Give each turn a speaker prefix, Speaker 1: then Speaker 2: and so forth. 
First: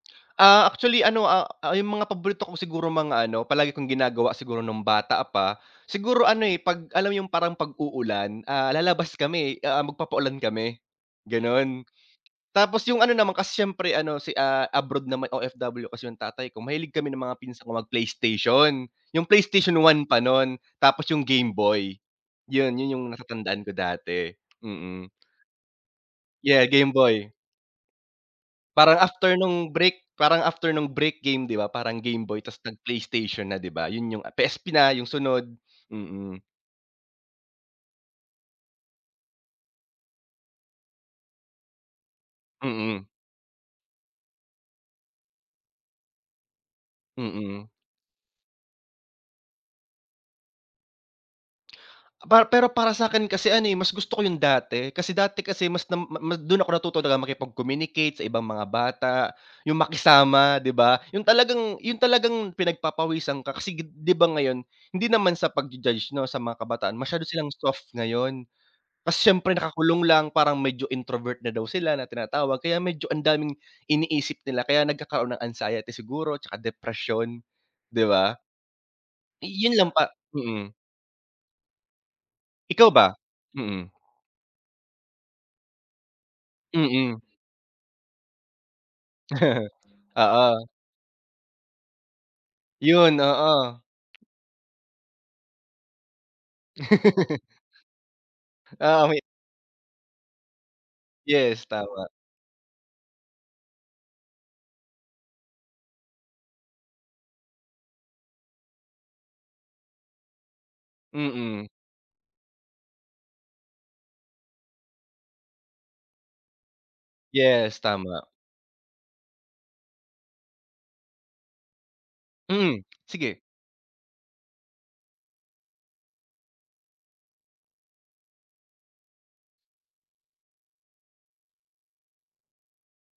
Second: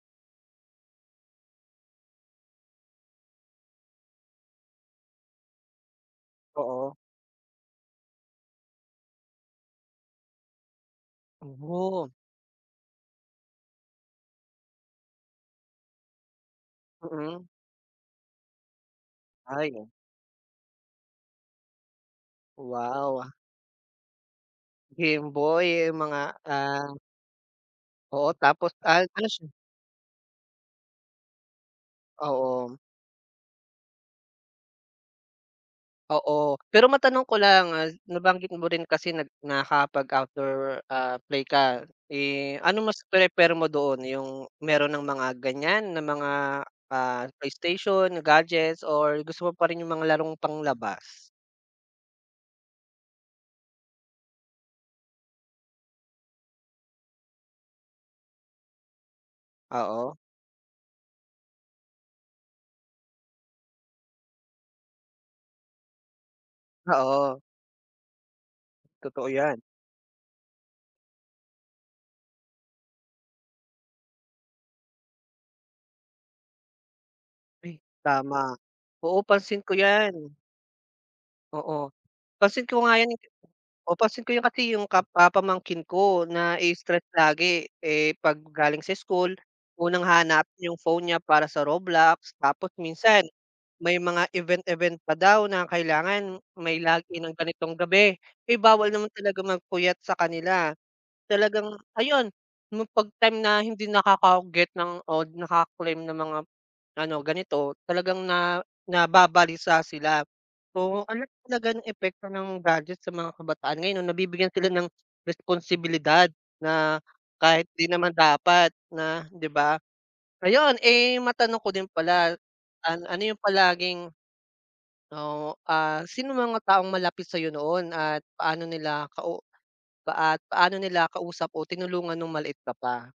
Speaker 1: Ah, actually ano, ah ah, yung mga paborito ko siguro mga ano palagi kong ginagawa siguro nung bata pa, siguro ano, eh, pag
Speaker 2: Oo.
Speaker 1: alam mo yung parang pag-uulan ah, lalabas kami, eh. Ah, magpapa-ulan kami ganun.
Speaker 2: [unintelligible]
Speaker 1: Tapos yung ano naman kasi siyempre ano si ah, abroad naman OFW kasi yung tatay ko mahilig kami ng mga
Speaker 2: Mm.
Speaker 1: pinsan ko mag Playstation, yung
Speaker 2: Ay
Speaker 1: Playstation
Speaker 2: ganun.
Speaker 1: I pa nun tapos yung Game Boy. Yun yun yung
Speaker 2: Wow.
Speaker 1: natatandaan ko dati, mhm.
Speaker 2: Game Boy yung mga
Speaker 1: Yeah
Speaker 2: ah
Speaker 1: Game Boy.
Speaker 2: Oo, tapos,
Speaker 1: Parang
Speaker 2: ah, ano
Speaker 1: after
Speaker 2: siya?
Speaker 1: nung Brick, parang after nung Brick game di ba parang Game Boy tapos
Speaker 2: Oo.
Speaker 1: nag Playstation na di ba. Yun yung PSP na yung sunod, mm.
Speaker 2: Oo pero matanong ko lang. Ah, nabanggit mo rin kasi na nakapag-outdoor ah, play ka. Eh, ano mas
Speaker 1: Mm.
Speaker 2: prefer mo doon, yung meron ng mga ganyan? Na mga ah,
Speaker 1: Mm.
Speaker 2: Playstation, gadgets, or gusto mo pa rin yung mga larong pang labas?
Speaker 1: Para pero para sakin kasi ano, eh, mas gusto ko yung dati. Kasi dati kasi mas na ma dun ako natuto talaga makipag-communicate sa ibang mga bata. Yung
Speaker 2: Oo.
Speaker 1: makisama di ba? Yung talagang yung talagang pinagpapawisan ka kasi di ba ngayon hindi naman sa pagju-judge no sa mga kabataan masyado
Speaker 2: Oo.
Speaker 1: silang soft ngayon.
Speaker 2: Totoo
Speaker 1: Kasi siyempre
Speaker 2: yan.
Speaker 1: nakakulong lang, parang medyo introvert na daw sila na tinatawag. Kaya medyo ang daming iniisip nila kaya nagkakaroon ng anxiety siguro tsaka depresyon
Speaker 2: Ay
Speaker 1: di ba.
Speaker 2: tama, oo pansin ko
Speaker 1: Yun lang pa,
Speaker 2: yan.
Speaker 1: mhm.
Speaker 2: Oo pansin ko
Speaker 1: Ikaw
Speaker 2: nga yan.
Speaker 1: ba? Mm.
Speaker 2: O pansin ko yan kasi yung ka ah, pa pamangkin ko na i-stress
Speaker 1: Mm.
Speaker 2: lagi eh pag galing sa school, unang hanap
Speaker 1: Oo.
Speaker 2: yung phone niya para sa Roblox. Tapos
Speaker 1: Yun
Speaker 2: minsan
Speaker 1: oo.
Speaker 2: may mga event event pa daw na kailangan may lagi ng ganitong gabi, ay bawal
Speaker 1: Ah,
Speaker 2: naman
Speaker 1: [unintelligible]
Speaker 2: talaga magpuyat sa kanila.
Speaker 1: Yes,
Speaker 2: Talagang
Speaker 1: tama.
Speaker 2: ayun pag time na hindi nakaka get ng o naka claim ng mga ano ganito. Talagang na nababalisa sila. Oo ano
Speaker 1: Mm.
Speaker 2: talaga ng epekto ng gadget sa mga kabataan ngayon no? Nabibigyan sila ng responsibilidad na kahit
Speaker 1: Yes,
Speaker 2: di naman
Speaker 1: tama.
Speaker 2: dapat na di ba. Ayun, eh, matanong ko din pala,
Speaker 1: Hmm,
Speaker 2: an ano yung
Speaker 1: sige.
Speaker 2: palaging o, ah, sinong mga taong malapit sayo noon at paano nila kau at paano nila kausap o tinulungan nung maliit ka pa?